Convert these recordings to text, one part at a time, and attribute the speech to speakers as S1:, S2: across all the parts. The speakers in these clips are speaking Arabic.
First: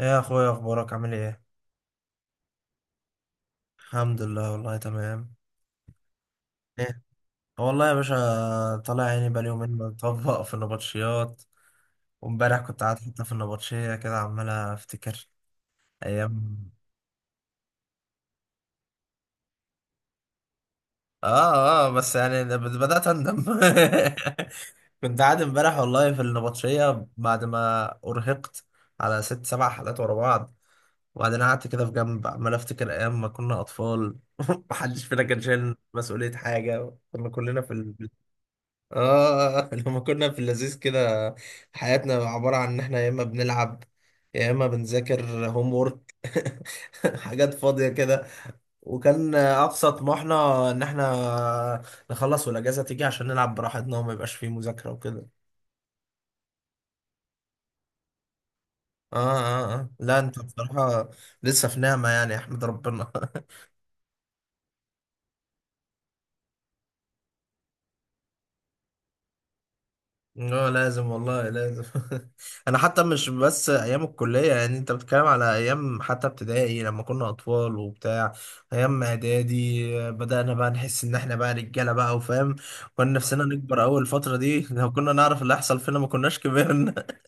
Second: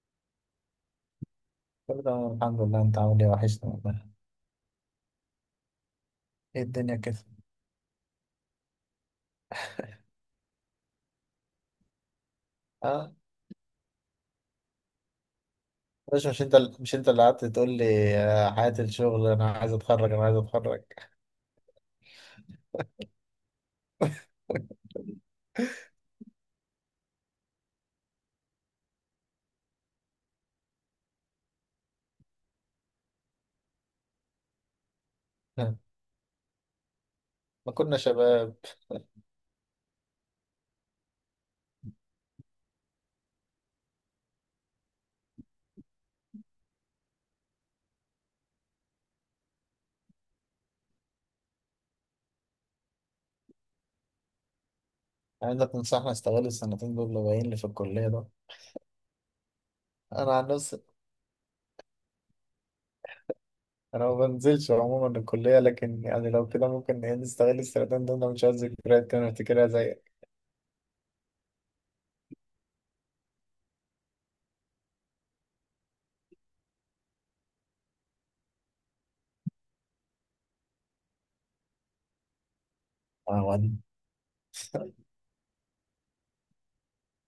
S1: ايه يا اخويا، اخبارك، عامل ايه؟
S2: كله تمام الحمد لله. انت عامل ايه؟ وحشني والله.
S1: الحمد لله والله تمام.
S2: ايه الدنيا
S1: ايه
S2: كده؟
S1: والله يا باشا، طالع عيني بقالي يومين مطبق في النبطشيات. وامبارح كنت قاعد
S2: اه
S1: حتى في النبطشية كده، عمال افتكر
S2: مش
S1: ايام.
S2: انت اللي قعدت تقول لي حياة الشغل، انا عايز اتخرج انا عايز اتخرج.
S1: اه، اه، بس يعني بدأت اندم. كنت قاعد امبارح والله في النبطشية، بعد ما ارهقت على ست سبع حلقات ورا بعض. وبعدين قعدت كده في جنب، عمال افتكر ايام ما كنا اطفال. محدش فينا كان شايل مسؤولية حاجة، كنا كلنا
S2: ما
S1: في.
S2: كنا شباب.
S1: اه. لما كنا في اللذيذ كده، حياتنا عبارة عن ان احنا يا اما بنلعب، يا اما بنذاكر، هوم وورك. حاجات فاضية كده. وكان اقصى طموحنا ان احنا نخلص والاجازة تيجي عشان نلعب براحتنا وما يبقاش فيه مذاكرة وكده.
S2: عايزك تنصحنا، استغل السنتين دول اللي باقيين لي في الكلية ده.
S1: اه، اه، اه، لا،
S2: انا
S1: انت
S2: عن نفسي،
S1: بصراحة لسه في نعمة يعني يا احمد، ربنا.
S2: انا ما بنزلش عموما الكلية، لكن لو كده ممكن ايه نستغل السنتين دول؟ انا مش عايز ذكريات كده نفتكرها زيك.
S1: اه، لازم والله لازم. انا حتى مش بس ايام الكليه، يعني انت بتتكلم على ايام حتى ابتدائي لما كنا اطفال وبتاع. ايام اعدادي بدانا بقى نحس ان احنا بقى رجاله بقى وفاهم. كنا
S2: اه
S1: نفسنا
S2: ودي.
S1: نكبر اول الفتره دي. لو كنا نعرف اللي هيحصل فينا ما كناش كبرنا.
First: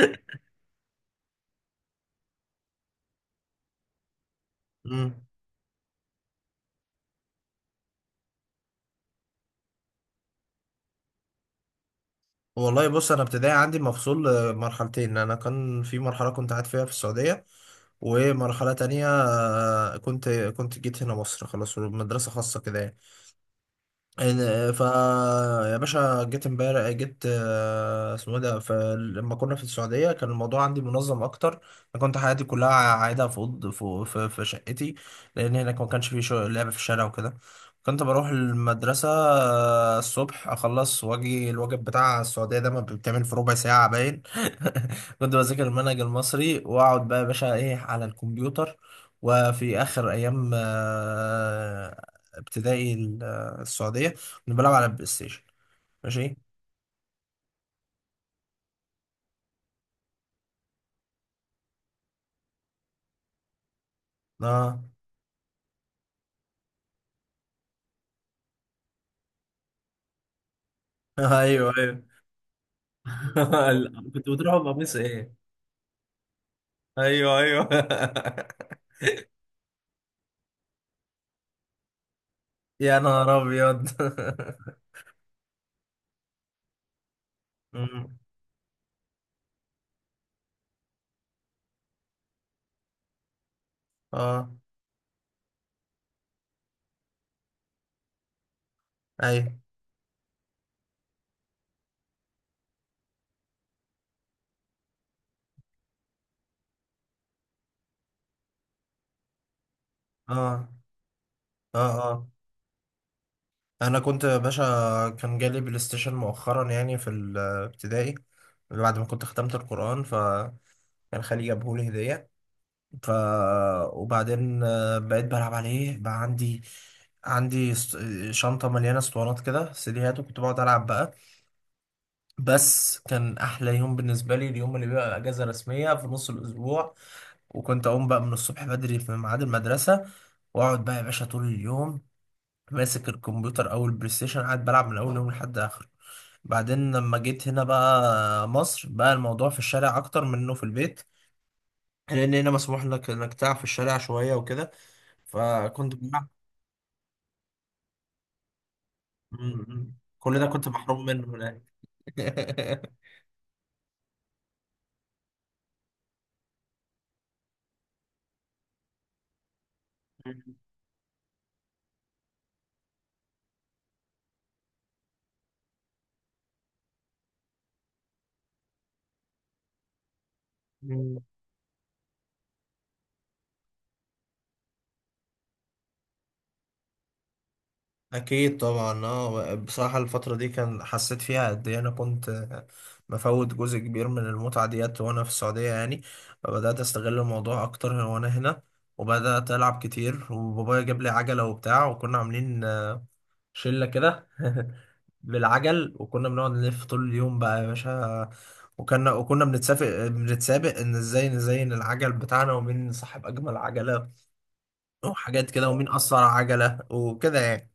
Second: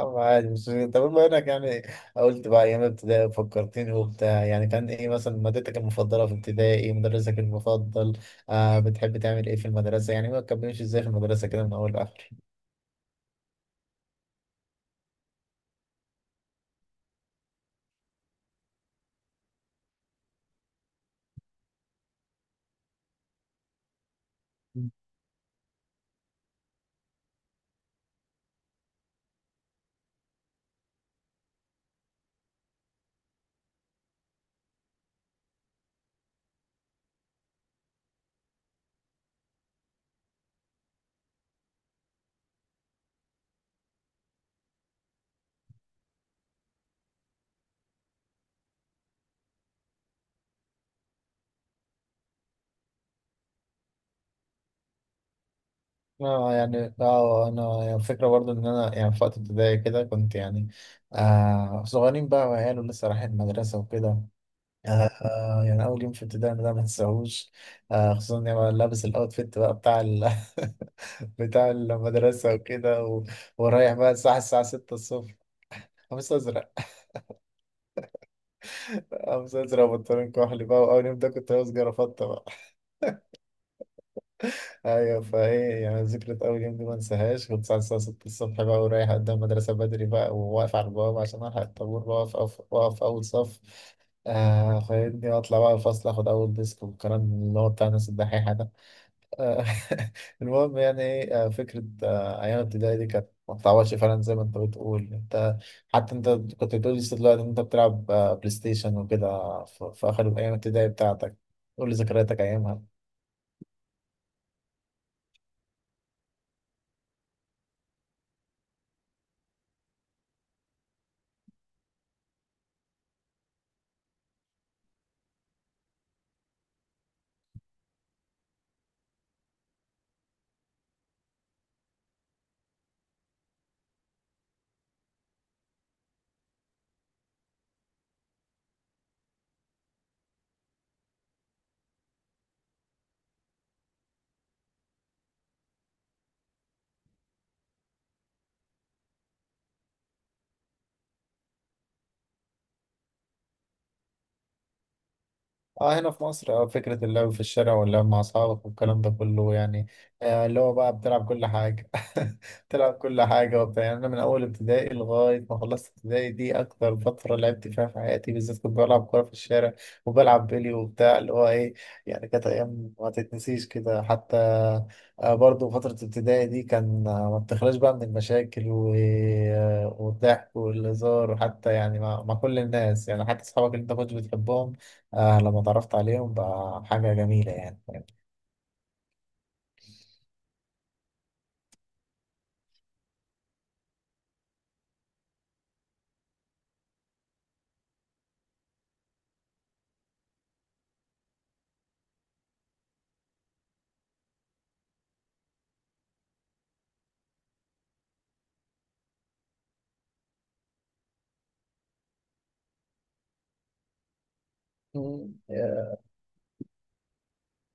S2: أو عادي. بس طب بما انك قلت بقى ايام ابتدائي، فكرتني وبتاع، كان ايه
S1: مم.
S2: مثلا مادتك المفضله في ابتدائي؟ مدرسك المفضل؟ بتحب تعمل ايه في المدرسه؟ ما تكملش ازاي في المدرسه كده من اول لاخر؟
S1: والله بص، انا ابتدائي عندي مفصول مرحلتين. انا كان في مرحله كنت قاعد فيها في السعوديه، ومرحله تانية كنت جيت هنا مصر، خلاص مدرسه خاصه كده يعني. إن- فا يا باشا، جيت امبارح، جيت اسمه إيه ده؟ فلما كنا في السعودية، كان الموضوع عندي منظم أكتر. أنا كنت حياتي كلها قاعدة في أوض، في شقتي، لأن هناك ما كانش في لعب في الشارع وكده. كنت بروح المدرسة الصبح، أخلص وأجي الواجب بتاع السعودية ده ما بيتعمل في ربع ساعة باين. كنت بذاكر المنهج المصري وأقعد بقى يا باشا إيه على الكمبيوتر. وفي آخر أيام ابتدائي السعوديه، كنا بنلعب على البلاي ستيشن. ماشي.
S2: انا فكرة برضو ان انا في وقت ابتدائي كده كنت صغيرين بقى وعيال ولسه رايحين المدرسة وكده.
S1: اه.
S2: أول يوم في ابتدائي ده ما تنساهوش، خصوصا إني بقى لابس الأوتفيت بقى بتاع
S1: ايوه،
S2: بتاع
S1: ايوه.
S2: المدرسة وكده. ورايح بقى
S1: كنت
S2: الساعة
S1: بتروحوا
S2: الساعة 6
S1: بقميص ايه؟
S2: الصبح. قميص أزرق.
S1: ايوه، ايوه.
S2: قميص أزرق وبنطلون كحلي بقى، وأول يوم ده كنت لابس جرافطة بقى.
S1: يا نهار ابيض!
S2: أيوة، فإيه ذكرى أول يوم دي ما انساهاش، كنت الساعة
S1: أمم.
S2: 6 الصبح بقى ورايح قدام المدرسة بدري بقى، وواقف على البوابة عشان ألحق الطابور، بقف أقف أقف أول صف،
S1: اه،
S2: فاهمني، وأطلع بقى الفصل آخد أول ديسك، والكلام اللي هو بتاع الناس الدحيحة.
S1: ايوه،
S2: آه، المهم يعني ايه آه، فكرة أيام ابتدائي دي كانت ما بتعوضش فعلا زي ما أنت بتقول أنت. حتى أنت كنت بتقول لسه دلوقتي إن أنت بتلعب بلاي ستيشن وكده في آخر أيام
S1: اه،
S2: ابتدائي بتاعتك.
S1: اه،
S2: قول لي
S1: اه،
S2: ذكرياتك أيامها.
S1: انا كنت يا باشا، كان جالي بلاي ستيشن مؤخرا يعني في الابتدائي، بعد ما كنت ختمت القرآن. فكان خالي جابهولي هدية. ف وبعدين بقيت بلعب عليه بقى. عندي شنطة مليانة اسطوانات كده، سيديهات، وكنت بقعد ألعب بقى. بس كان أحلى يوم بالنسبة لي اليوم اللي بيبقى أجازة رسمية في نص الأسبوع، وكنت أقوم بقى من الصبح بدري في ميعاد المدرسة، وأقعد بقى يا باشا طول اليوم ماسك الكمبيوتر أو البلاي ستيشن، قاعد بلعب من أول يوم لحد آخره. بعدين لما جيت هنا بقى مصر، بقى الموضوع في الشارع أكتر من إنه في البيت، لان هنا مسموح لك انك تلعب في الشارع شويه وكده، فكنت
S2: اه، هنا في
S1: بلعب.
S2: مصر، فكرة اللعب في الشارع واللعب مع أصحابك والكلام ده كله
S1: م- م. كل ده
S2: اللي
S1: كنت
S2: هو بقى
S1: محروم منه
S2: بتلعب كل
S1: هناك.
S2: حاجة. بتلعب كل حاجة وبتاع، أنا من أول ابتدائي لغاية ما خلصت ابتدائي دي أكتر فترة لعبت فيها في حياتي، بالذات كنت بلعب كورة في الشارع، وبلعب بيلي وبتاع اللي هو إيه. كانت أيام ما تتنسيش كده. حتى برضه فترة ابتدائي دي كان ما بتخلاش بقى من المشاكل و... آه والضحك
S1: م-
S2: والهزار، وحتى مع كل الناس، حتى أصحابك اللي أنت كنت بتحبهم، لما اتعرفت عليهم بقى حاجة جميلة يعني.
S1: اكيد طبعا، اه بصراحه الفتره دي كان حسيت فيها قد ايه انا كنت مفوت جزء كبير من المتعه ديت وانا في السعوديه يعني. بدات استغل الموضوع اكتر وانا هنا، وبدات العب كتير، وبابايا جاب لي عجله وبتاع، وكنا عاملين شله كده. بالعجل، وكنا بنقعد نلف طول اليوم بقى يا باشا، وكنا بنتسابق ان ازاي نزين العجل بتاعنا، ومين صاحب اجمل عجله،
S2: مم.
S1: وحاجات كده، ومين
S2: يا.
S1: اسرع عجله وكده يعني.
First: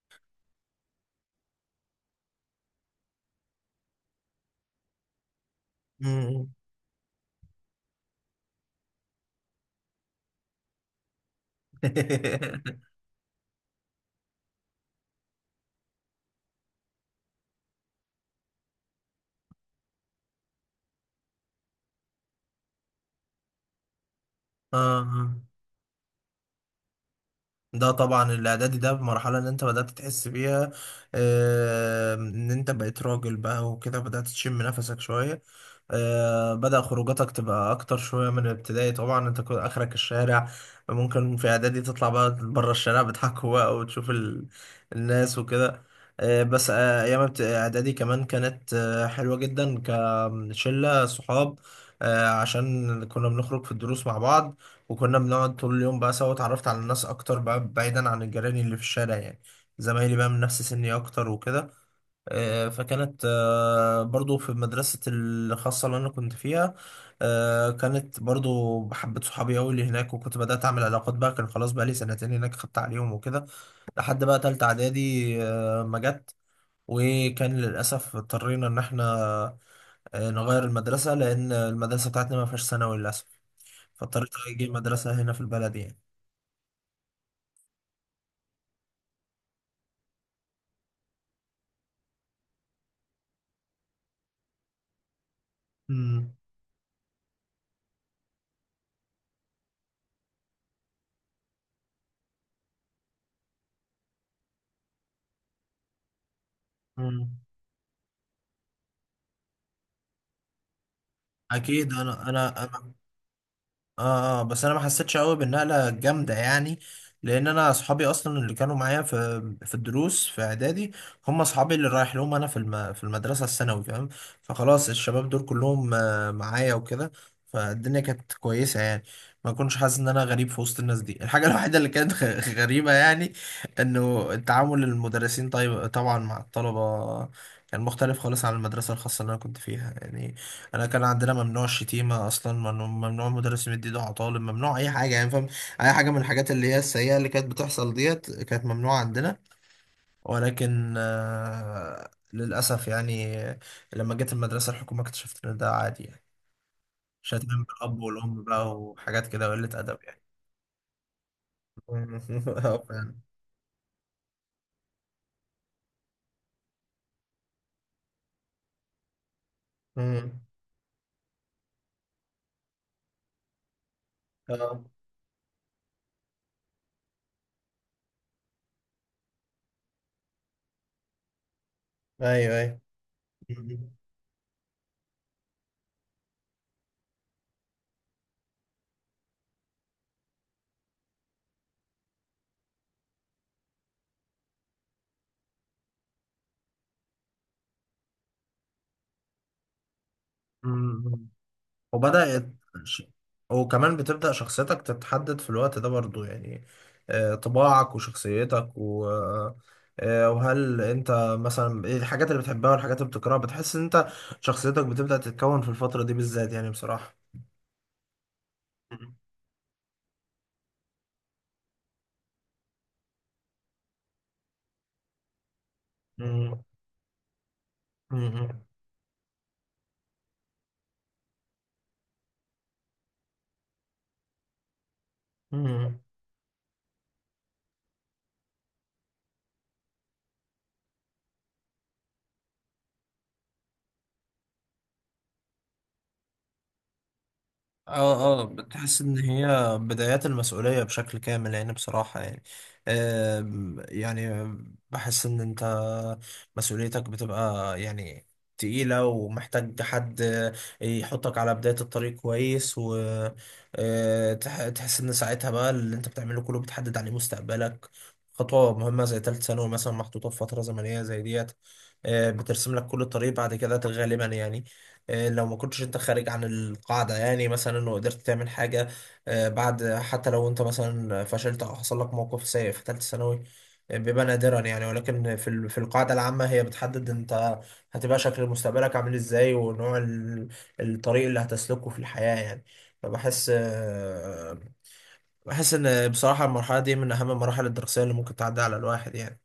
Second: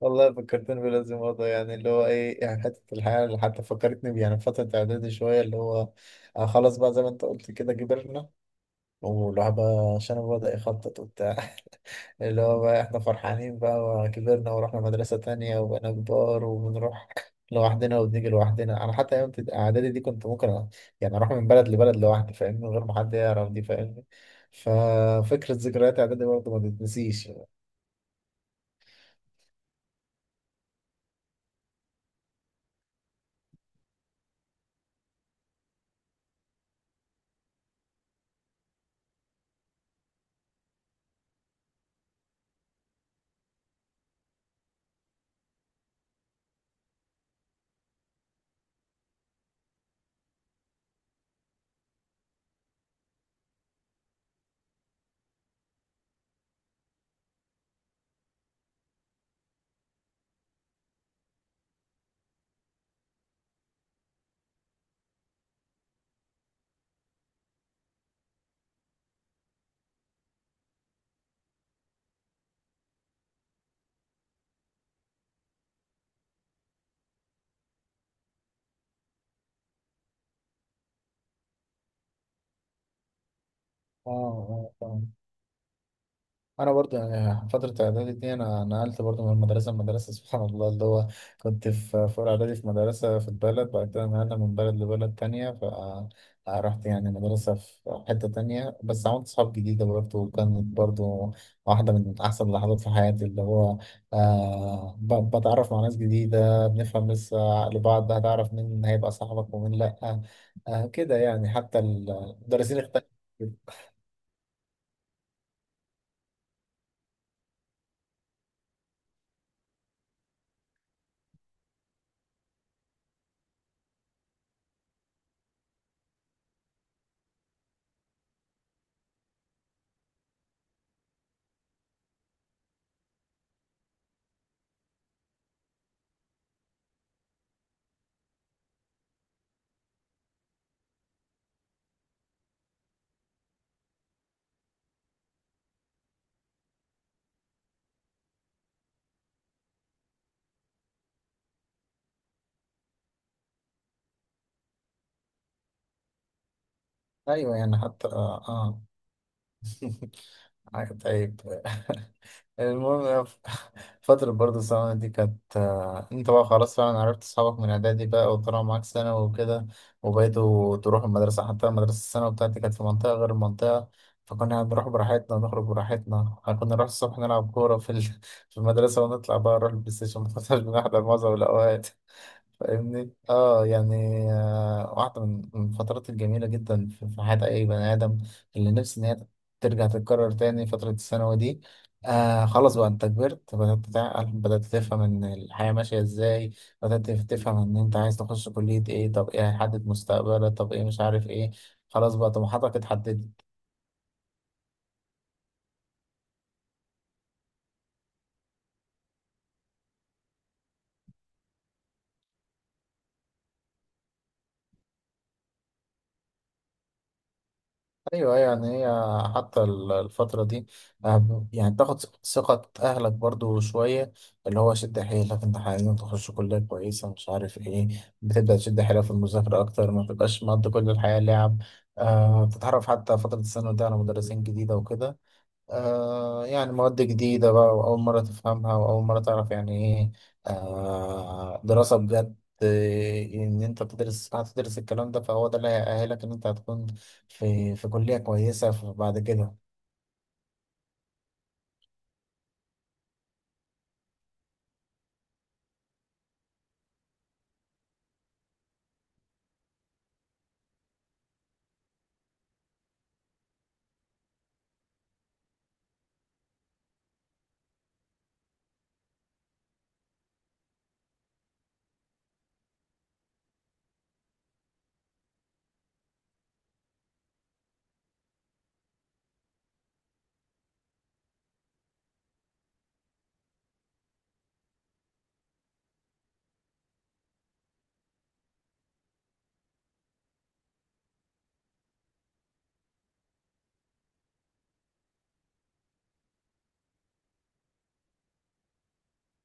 S2: والله فكرتني بلازم موضوع، يعني اللي هو ايه يعني حتة الحياة اللي حتى فكرتني بيه، في فترة إعدادي شوية، اللي هو آه
S1: مم.
S2: خلاص بقى زي ما أنت قلت كده كبرنا، والواحد بقى شنبه بدأ يخطط وبتاع، اللي هو بقى احنا فرحانين بقى وكبرنا ورحنا مدرسة تانية وبقينا كبار، وبنروح لوحدنا وبنيجي لوحدنا. انا حتى ايام اعدادي دي كنت ممكن اروح من بلد لبلد لوحدي، فاهمني، من غير ما حد يعرف دي، فاهمني.
S1: اه،
S2: ففكرة ذكريات اعدادي برضه ما تتنسيش.
S1: ده طبعا الاعدادي ده المرحله اللي انت بدات تحس بيها ان انت بقيت راجل بقى وكده، بدات تشم نفسك شويه. بدأ خروجاتك تبقى أكتر شوية من الابتدائي، طبعا أنت كنت آخرك الشارع، ممكن في إعدادي تطلع بقى بره الشارع، بتحكوا بقى وتشوف الناس وكده. بس أيام إعدادي كمان كانت حلوة جدا، كشلة صحاب، عشان كنا بنخرج في الدروس مع بعض، وكنا بنقعد طول اليوم بقى سوا، اتعرفت على الناس اكتر بقى بعيدا عن الجيران اللي في الشارع يعني، زمايلي بقى من نفس سني اكتر وكده. فكانت برضو في مدرسة الخاصة اللي انا كنت فيها، كانت برضو بحبت صحابي قوي اللي هناك، وكنت بدأت اعمل علاقات بقى، كان خلاص بقى لي سنتين هناك خدت عليهم وكده، لحد بقى تالتة اعدادي ما جت. وكان للأسف اضطرينا إن إحنا نغير المدرسة، لأن المدرسة بتاعتنا ما فيهاش ثانوي للأسف، فاضطريت أجي
S2: اه اه
S1: مدرسة هنا في البلد يعني.
S2: انا برضو فتره اعدادي دي انا نقلت برضو من مدرسه لمدرسه، سبحان الله. اللي هو كنت في اولى اعدادي في مدرسه في البلد، بعد كده نقلنا من بلد لبلد تانية،
S1: امم،
S2: فرحت مدرسه في حته تانية، بس عملت صحاب جديده برضو، وكانت برضو واحده من احسن اللحظات في حياتي، اللي هو بتعرف مع ناس جديده، بنفهم
S1: امم.
S2: لسه عقل بعض، هتعرف مين هيبقى صاحبك ومين لا، كده يعني، حتى
S1: اكيد. انا انا
S2: المدرسين
S1: انا
S2: اختلفوا.
S1: اه، اه، بس انا ما حسيتش قوي بالنقله الجامده يعني، لان انا اصحابي اصلا اللي كانوا معايا في الدروس في اعدادي، هم اصحابي اللي رايح لهم انا في المدرسه الثانوي، فاهم؟ فخلاص الشباب دول كلهم معايا وكده، فالدنيا كانت كويسه يعني. ما كنتش حاسس ان انا غريب في وسط الناس دي. الحاجه الوحيده اللي كانت غريبه يعني، انه التعامل المدرسين، طيب طبعا، مع الطلبه كان مختلف خالص عن المدرسه الخاصه اللي انا كنت فيها يعني. انا كان عندنا ممنوع الشتيمه اصلا، ممنوع، ممنوع المدرس يمد ايده على طالب، ممنوع اي حاجه يعني، فاهم؟ اي حاجه من الحاجات اللي هي السيئه اللي كانت بتحصل ديت كانت ممنوعه عندنا. ولكن للاسف يعني لما جيت المدرسه الحكومه، اكتشفت ان ده عادي يعني،
S2: ايوه
S1: شتيمه
S2: يعني
S1: بالاب
S2: حتى
S1: والام
S2: اه,
S1: بقى
S2: آه.
S1: وحاجات كده، قله ادب يعني.
S2: طيب.
S1: اه،
S2: المهم
S1: فعلا.
S2: فترة برضه الثانوي دي كانت انت بقى خلاص فعلا عرفت اصحابك من اعدادي بقى وطلعوا معاك ثانوي وكده،
S1: مم.
S2: وبقيتوا تروحوا المدرسة. حتى المدرسة الثانوي بتاعتي كانت في منطقة غير المنطقة، فكنا
S1: آه.
S2: بنروح براحتنا ونخرج براحتنا، كنا نروح الصبح نلعب كورة في في المدرسة، ونطلع بقى نروح البلاي ستيشن، ما كناش بنحضر معظم الأوقات،
S1: ايوه، ايوه.
S2: فاهمني. واحدة من الفترات الجميلة جدا في حياة أي بني آدم، اللي نفسي إن هي ترجع تتكرر تاني، فترة الثانوي دي. خلاص بقى أنت كبرت، بدأت تعقل، بدأت تفهم إن الحياة ماشية إزاي، بدأت تفهم إن أنت عايز تخش كلية إيه، طب إيه هيحدد مستقبلك، طب إيه مش
S1: مم.
S2: عارف إيه، خلاص بقى
S1: وبدأت
S2: طموحاتك
S1: ش-
S2: اتحددت.
S1: وكمان بتبدأ شخصيتك تتحدد في الوقت ده برضو يعني. طباعك وشخصيتك، و وهل انت مثلا ايه الحاجات اللي بتحبها والحاجات اللي بتكرهها، بتحس ان انت شخصيتك بتبدأ تتكون في الفترة دي بالذات يعني بصراحة.
S2: ايوه أيوة، الفترة دي تاخد ثقة اهلك برضو شوية، اللي هو شد حيلك، انت عايزين تخش كلية
S1: مم.
S2: كويسة، مش عارف ايه، بتبدأ
S1: مم.
S2: تشد حيلك في المذاكرة اكتر، ما تبقاش مقضي كل الحياة لعب. بتتعرف حتى فترة الثانوي ده على مدرسين جديدة وكده،
S1: مم.
S2: مواد جديدة بقى، وأول مرة تفهمها وأول مرة تعرف يعني إيه دراسة بجد، إن أنت تدرس، هتدرس الكلام ده، فهو ده اللي هيأهلك إن أنت هتكون في كلية
S1: اه، اه،
S2: كويسة
S1: بتحس ان
S2: بعد
S1: هي
S2: كده.
S1: بدايات المسؤولية بشكل كامل يعني بصراحة يعني. يعني بحس ان انت مسؤوليتك بتبقى يعني تقيلة، ومحتاج حد يحطك على بداية الطريق كويس، وتحس ان ساعتها بقى اللي انت بتعمله كله بتحدد عليه مستقبلك. خطوة مهمة زي تالت ثانوي مثلا محطوطة في فترة زمنية زي ديت، بترسم لك كل الطريق بعد كده غالبا يعني، لو ما كنتش انت خارج عن القاعدة يعني، مثلا وقدرت تعمل حاجة بعد. حتى لو انت مثلا فشلت او حصل لك موقف سيء في ثالثة ثانوي، بيبقى نادرا يعني، ولكن في القاعدة العامة، هي بتحدد انت هتبقى شكل مستقبلك عامل ازاي، ونوع الطريق اللي هتسلكه في الحياة يعني. فبحس آه، بحس ان بصراحة المرحلة دي من اهم المراحل الدراسية اللي ممكن تعدي على الواحد يعني.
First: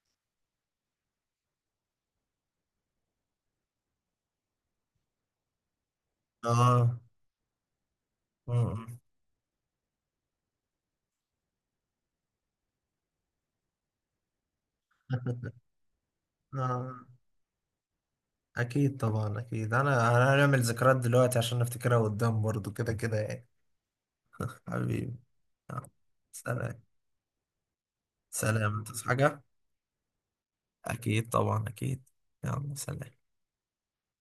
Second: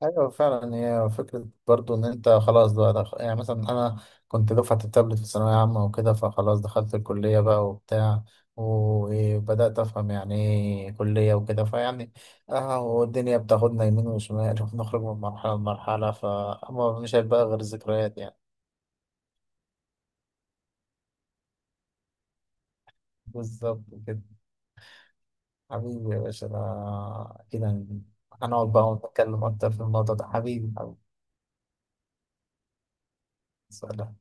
S2: ايوه فعلا، هي فكره برضو ان انت خلاص بقى دخ... يعني مثلا انا كنت دفعه التابلت في ثانويه عامه وكده، فخلاص دخلت
S1: اه.
S2: الكليه بقى وبتاع، وبدات افهم ايه كليه وكده، فيعني اه والدنيا بتاخدنا يمين وشمال ونخرج من مرحله لمرحله،
S1: آه. آه.
S2: فاما مش هيبقى غير ذكريات يعني.
S1: اكيد طبعا، اكيد، أنا هنعمل ذكريات دلوقتي عشان نفتكرها قدام برضو، كده كده يعني.
S2: بالظبط كده.
S1: حبيبي.
S2: حبيبي يا باشا، ده
S1: سلام.
S2: كده هنقعد
S1: سلام،
S2: بقى
S1: تصحى حاجة.
S2: ونتكلم اكتر في الموضوع ده. حبيبي حبيبي،
S1: اكيد طبعا اكيد. يلا، سلام.
S2: سلام.